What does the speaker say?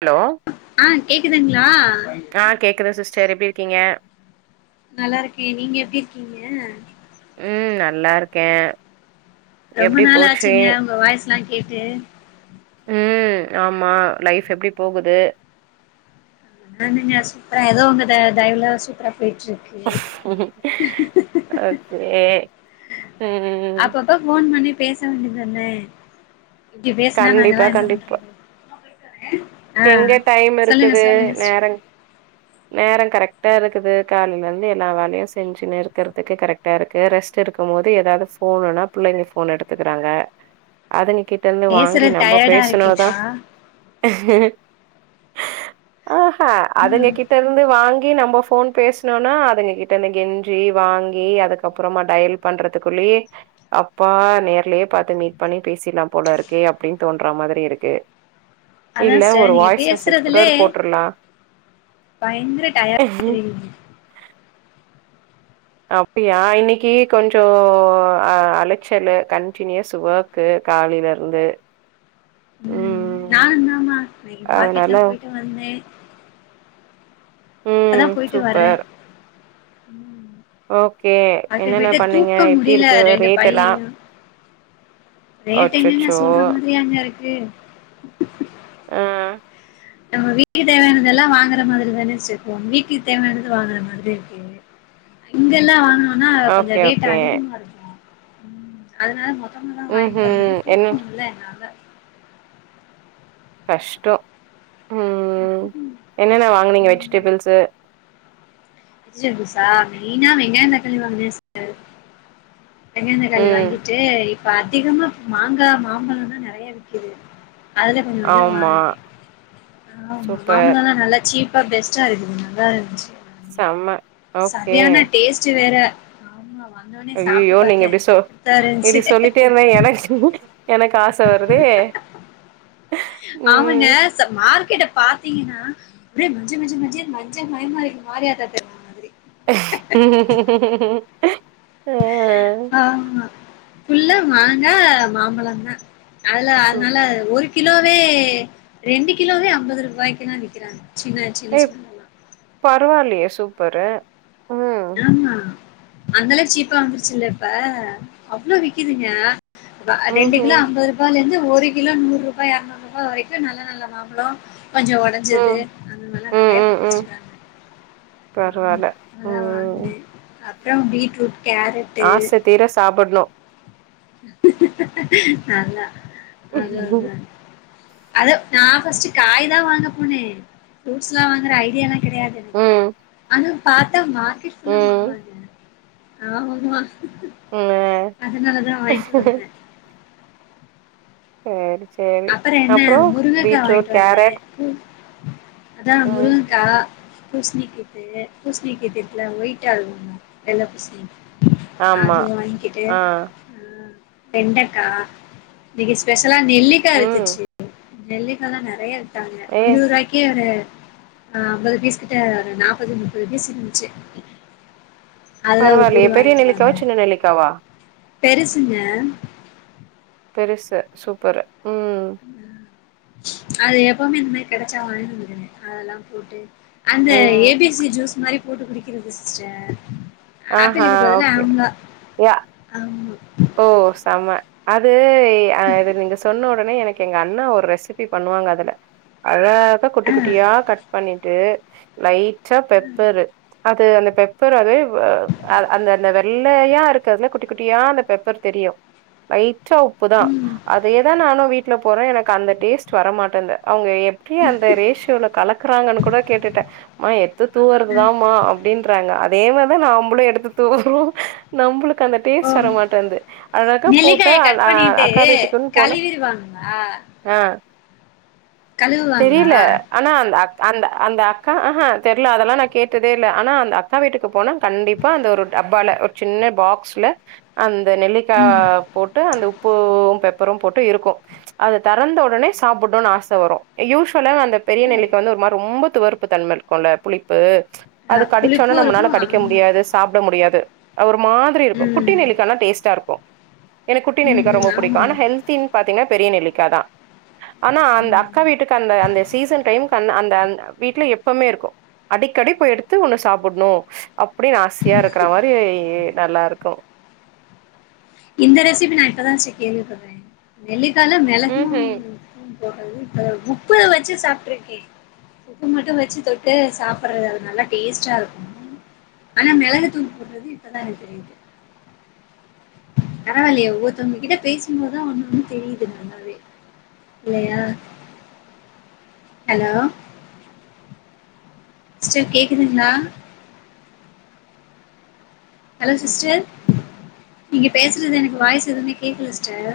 Hello ஆ கேக்குதுங்களா ஆ கேக்குது சிஸ்டர் எப்டி இருக்கீங்க நல்லா இருக்கே நீங்க எப்டி இருக்கீங்க ம் நல்லா இருக்க ரொம்ப நாள் ஆச்சுங்க உங்க வாய்ஸ்ல்லா கேட்டு ம் ஆமா லைஃப் எப்டி போகுது நானங்க சூப்பரா ஏதோ உங்க தயவுல சூப்பரா போய்ட்ருக் ஓகே ம் அப்ப அப்ப ஃபோன் பண்ணி பேச வேண்டிதானா இப்டி பேசனா நாங்கள்லா கண்டிப்பா என்ன கண்டிப்பா பண்றது ஆ எங்க டைம் சொல்லுங்க இருக்குது சொல்லுங்க சிஸ் நேரன் நேரன் கரெக்டா இருக்குது காலைல இருந்து எல்லா வேலயும் செஞ்சுனு இருக்கற்துக்கு கரெக்டா இருக்கு ரெஸ் எடுக்கும் போது ஏதாவது ஃபோன்னுனா புள்ளைங்க போன் எடுத்துக்கறாங்க அதுங்க கி ட்ட இருந்து வாங்கி பேசுறது நம்ப டயர்டா பேசுனாதா இருக்கேப்பா ஆஹா அதுங்க கிட்ட இருந்து வாங்கி நம்ம ஃபோன் பே சுன்னுனா அதுங்க கிட்ட இருந்து கெஞ்சி வாங்கி அதுக்கப்பறமா டயல் பண்றதுக்குள்ளியே அப்பா நேர்லயே பாத்து மீட் பண்ணி பேசிர்லாம் போல இருக்கே அப்டின்னு தோன்ற மாதிரி இருக்கு இல்ல அதான் ஒரு சிஸ்டர் நீங்க வாய்ஸ் மெசேஜ் கூட பேசறதுலே போட்றலா பயங்கர டயாடா தெரியிது அப்டியா இன்னைக்கி கொஞ்சோ அலச்சல்லு கண்டினியூஸ் ஒர்க் கு காலைல இருந்து ம் நா இந்த மாத்ரி அதனால மார்க்கெட்லா போயிட்டு வந்தே இப்பதா ம் போய்ட்டு வர்ற சூப்பர் ஓகே அத என்னென்ன விட பண்ணீங்க தூக்க எப்டி முடில இருக்கு ரெண்டு ரேட் எல்லா பையயு ரேட் எங்கங்க அச்சச்சோ சொல்ற மாதியாங்க இருக்கு அ நம்ம வீட்டுக்கு தேவயானதெல்லா வாங்குற மாதிரி தான சிஸ்டர் இருக்கு ஒன் வீக்கு தேவயானது வாங்குற மாதிரி இருக்கு இங்கல்லா வாங்குனோம்னா கொஞ்சோ ரேட்டு் அதிகமா இருக்கு அதனால மொத்தமா தா வாங்கிட்டு வர்ரது தூக்க முல்ல என்னால கஸ்டோ ம் என்னென்ன வாங்குனீங்க வெஜிடெபில்ஸ்சு வெஜிடபிள்ஸ்சா மெயினா வெங்காயோ தக்காளி வாங்கினே சிஸ்டர் வெங்காயோ தக்காளி ம். வாங்கிட்டு இப்ப அதிகமா மாங்கா மாம்பழோ தா நெறயா விக்குது அதுல கொஞ்சோ கொஞ்சோ ஆமா. வாங்குனே ஆமா சூப்பர். மாம்பழோலா நல்லா சீப் பா பெஸ்டா இருக்குது நல்லா இருந்த்ச்சு செம சரியானா டேஸ்டு வேற ஆமா வந்தோனே சாப்ட்டு அய்யயோ நீங்க பாத்தேன் எப்டி சொ அப்படித்தான் இருந்துச்சு இப்டி சொல்லிட்டே இருந்தா எனக்கு எனக்கு ஆச வருதே ஆமாங்க ம். ச மார்க்கெட்ட பாத்தீங்கன்னா ஓரே மஞ்ச மஞ்ச மஞ்சேல்னு மஞ்ச மயமா இருக்கு மாரியாத்தா தெரு ஆ. ஆமா ஃபுல்லா மாங்கா மாம்பழந்தா அதுல அதனால சூப்பர். ஒரு கிலோவே ரெண்டு கிலோவே அம்பது ரூபாய்க்கு தா விக்கிறாங்க சின்ன சின்ன சின்ன பருவால்லயே சூப்பரு ம். ஆமா அந்தளவு சீப்பா வந்துருச்சுல்ல இப்ப அவ்ளோ விக்குதுங்க அ ரெண்டு கிலோ ம்ஹ்ம். அம்பது ரூ அப்பாலேருந்து ஒரு கிலோ நூரூபா எரநூறு ரூபா வரைக்கு நல்ல நல்ல மாம்பழோ கொஞ்ச ஒடஞ் ஞ்சது ம். அதனால நெறைய பரிச்சிருவே பரவால அதா வாங்னே அப்றோ பீட்ரூட் கேரட் ஆச தீர சாப்புட்ணு நல்லா அதா ம், அதா அத நா ஃபர்ஸ்டு காய் தா வாங்க போனே ஃப்ரூட்ஸ்லா வாங்குற ஐடியாலா தெரியாது எனக்கு ம், ஆனா பாத்தா மார்கெட் ஃபுல்லா மாங்காதா ம். இருக்கு ஆமா ஆமா ம். அதுனாலதா சேரி சேரி அப்புற என்ன முருங்ககா வாங்கிட்டு வந்தே ம் அதா ம். முருங்கக்கா பூஸ்ணிக்கு இது பூஷ்ணி கீத்து இருக்குல ஒயிட்டா இருக்குமோ வெள்ள பூஷ்ணி ஆமா. அது வாங்கிட்டு ஆ. அ வெண்டக்கா இன்னைக்கு ஸ்பெஷலா நெல்லிக்கா ம். வித்துச்சு நெல்லிக்கா தா நெறைய வித்தாங்க ஏ இருவது ரூவாய்க் கி ஒரு அ அம்பது பீஸ் கிட்ட ஒரு நாப்பது முப்பது பீஸ் இருந்துச்சு அதுல ஒரு பரவால்லயே கூறு பெரிய வாங்கிட்டு நெல்லிக்காவா வந்தே சின்ன நெல்லிக்காவா பெருசுங்க பெருசு சூப்பரு ம் ஆ அது எப்பவ்மே இந்த மாரி கெடச்சா வாங்கினு வந்துருவே அ அதலா போட்டு அந்த ம். ஏ பி சி ஜூஸ் மாரி போட்டு குடிக்கிறது சிஸ்டர் ஆஹா! ஆப்பிளுக்கு பதிலா ஓகே. ஆம்லா யா ஆமா ஓ செம அது அ இது நீங்க சொன்ன ஒடனே எனக் கு எங்க அண்ணா ஒரு ரெசிபி பண்ணுவாங்க அதுல அழகா ஆ குட்டி குட்டியா கட் பண்ணிட்டு லைட்டா பெப்பரு அது அந்த பெப்பரவே அ அத அந்த அந்த வெள்ளையா இருக்கதுல குட்டி குட்டியா அந்த பெப்பர் தெரியு லைட்டா உப்பு தா ம் அதயேதா நானு வீட்ல போறொ எனக்கு அந்த டேஸ்ட் வரமாட்டென்து அவுங்க எப்டி அந்த ரேஷ்யோல கலக் க்குறாங்கன் கூட கேட்டுட்டே அம்மா எட்த்து அ தூவுறதுதாமா அ ப்டின்றாங்க அதே மாரிதா நாம்பளு எடுத்து தூவுறோ நம்பளுக்கு அந்த ஓ டேஸ்ட் வர மாட் டென்து அழகா போட்டா நெல்லிக்காய அ கட் ஆ பண்ணிட்டு அக்கா வீட்டுக்குன் போனா கழுவிருவாங்களா ஆ கழுவுவாங்களா தெரியில ஆனா அந்த அக் அந்த அந்த அக்கா அஹா தெர்ல அதெல்லா நா கேட்டதே இல்ல ஆனா அந்த அக்கா வீட்டுக்கு போனா கண்டிப்பா அந்த ஒரு டப்பால ஒரு சின்ன பாக்ஸ்ல அந்த நெல்லிக்கா ம் போட்டு அந்த உப்பு பெப்பரு போட்டு இருக்கு அது தெறந்த ஒடனே சாப்புட்னுன் ஆச வரு யூஷ்வலாவெ அந்த பெரிய அ நெல்லிக்கா வந்து ஒரு மார் ரொம்ப துவர்ப்பு தன்மல் குல்ல புளிப்பு அது அ கடிச்சோனா புளிப்பு இருக்கு நம்மனால கடிக்க ஆமா முடியாது சாப்ட முடியாது அ ஒரு மாதிரி இருக்கு குட்டி ம் நெல்லிக்கான டேஸ்ட்டா இருக்கு எனக் குட்டி ம் நெல்லிக்கா ம் ரொம்ப புடிக்கு ஆமா ஆனா ஹெல்தின் பாத்தீங்னா பெரிய நெல்லிக்கா தா ஆனா அந்த ம் அக்கா வீட்டுக்கு அந்த அந்த சீசன் டைம்க்கு அண் அந்த அந் வீட்ல எப் பமே இருக்கு அடிக்கடி போய் எடுத்து ஒன்னு சாப்புட்னு அப்புடின் ஆசையா இருக்குற மாரி நல்லாருக்கு இந்த ரெசிபி நா இப்பதாஸ்ட கேள்விப்பட்றே நெல்லிக்கால மெளகு ம்ஹூம் [unintelligible] போர்றது இப்ப உப்பு வச்சு சாப்ட்டுருக்கே உப்பு மட்டு வச்சு தொட்டு சாப்புறது அது நல்லா டேஸ்ட்டா இருக்கு ஆனா மெளகுத் தூள் போட்றது இப்பதா எனக்கு தெரியிது பரவால்லயே ஒவ்வொர்த்தவுங்ககிட்ட பேசும்போதுதா ஒன்னொன்னு தெரியிது நல்லாவே இல்லையா ஹலோ சிஸ்டர் கேக்குதுங்ளா? ஹலோ சிஸ்டர் நீங்க பேசுறது எனக்கு வாய்ஸ் எதுவ்மே கேக்லஸ்டர்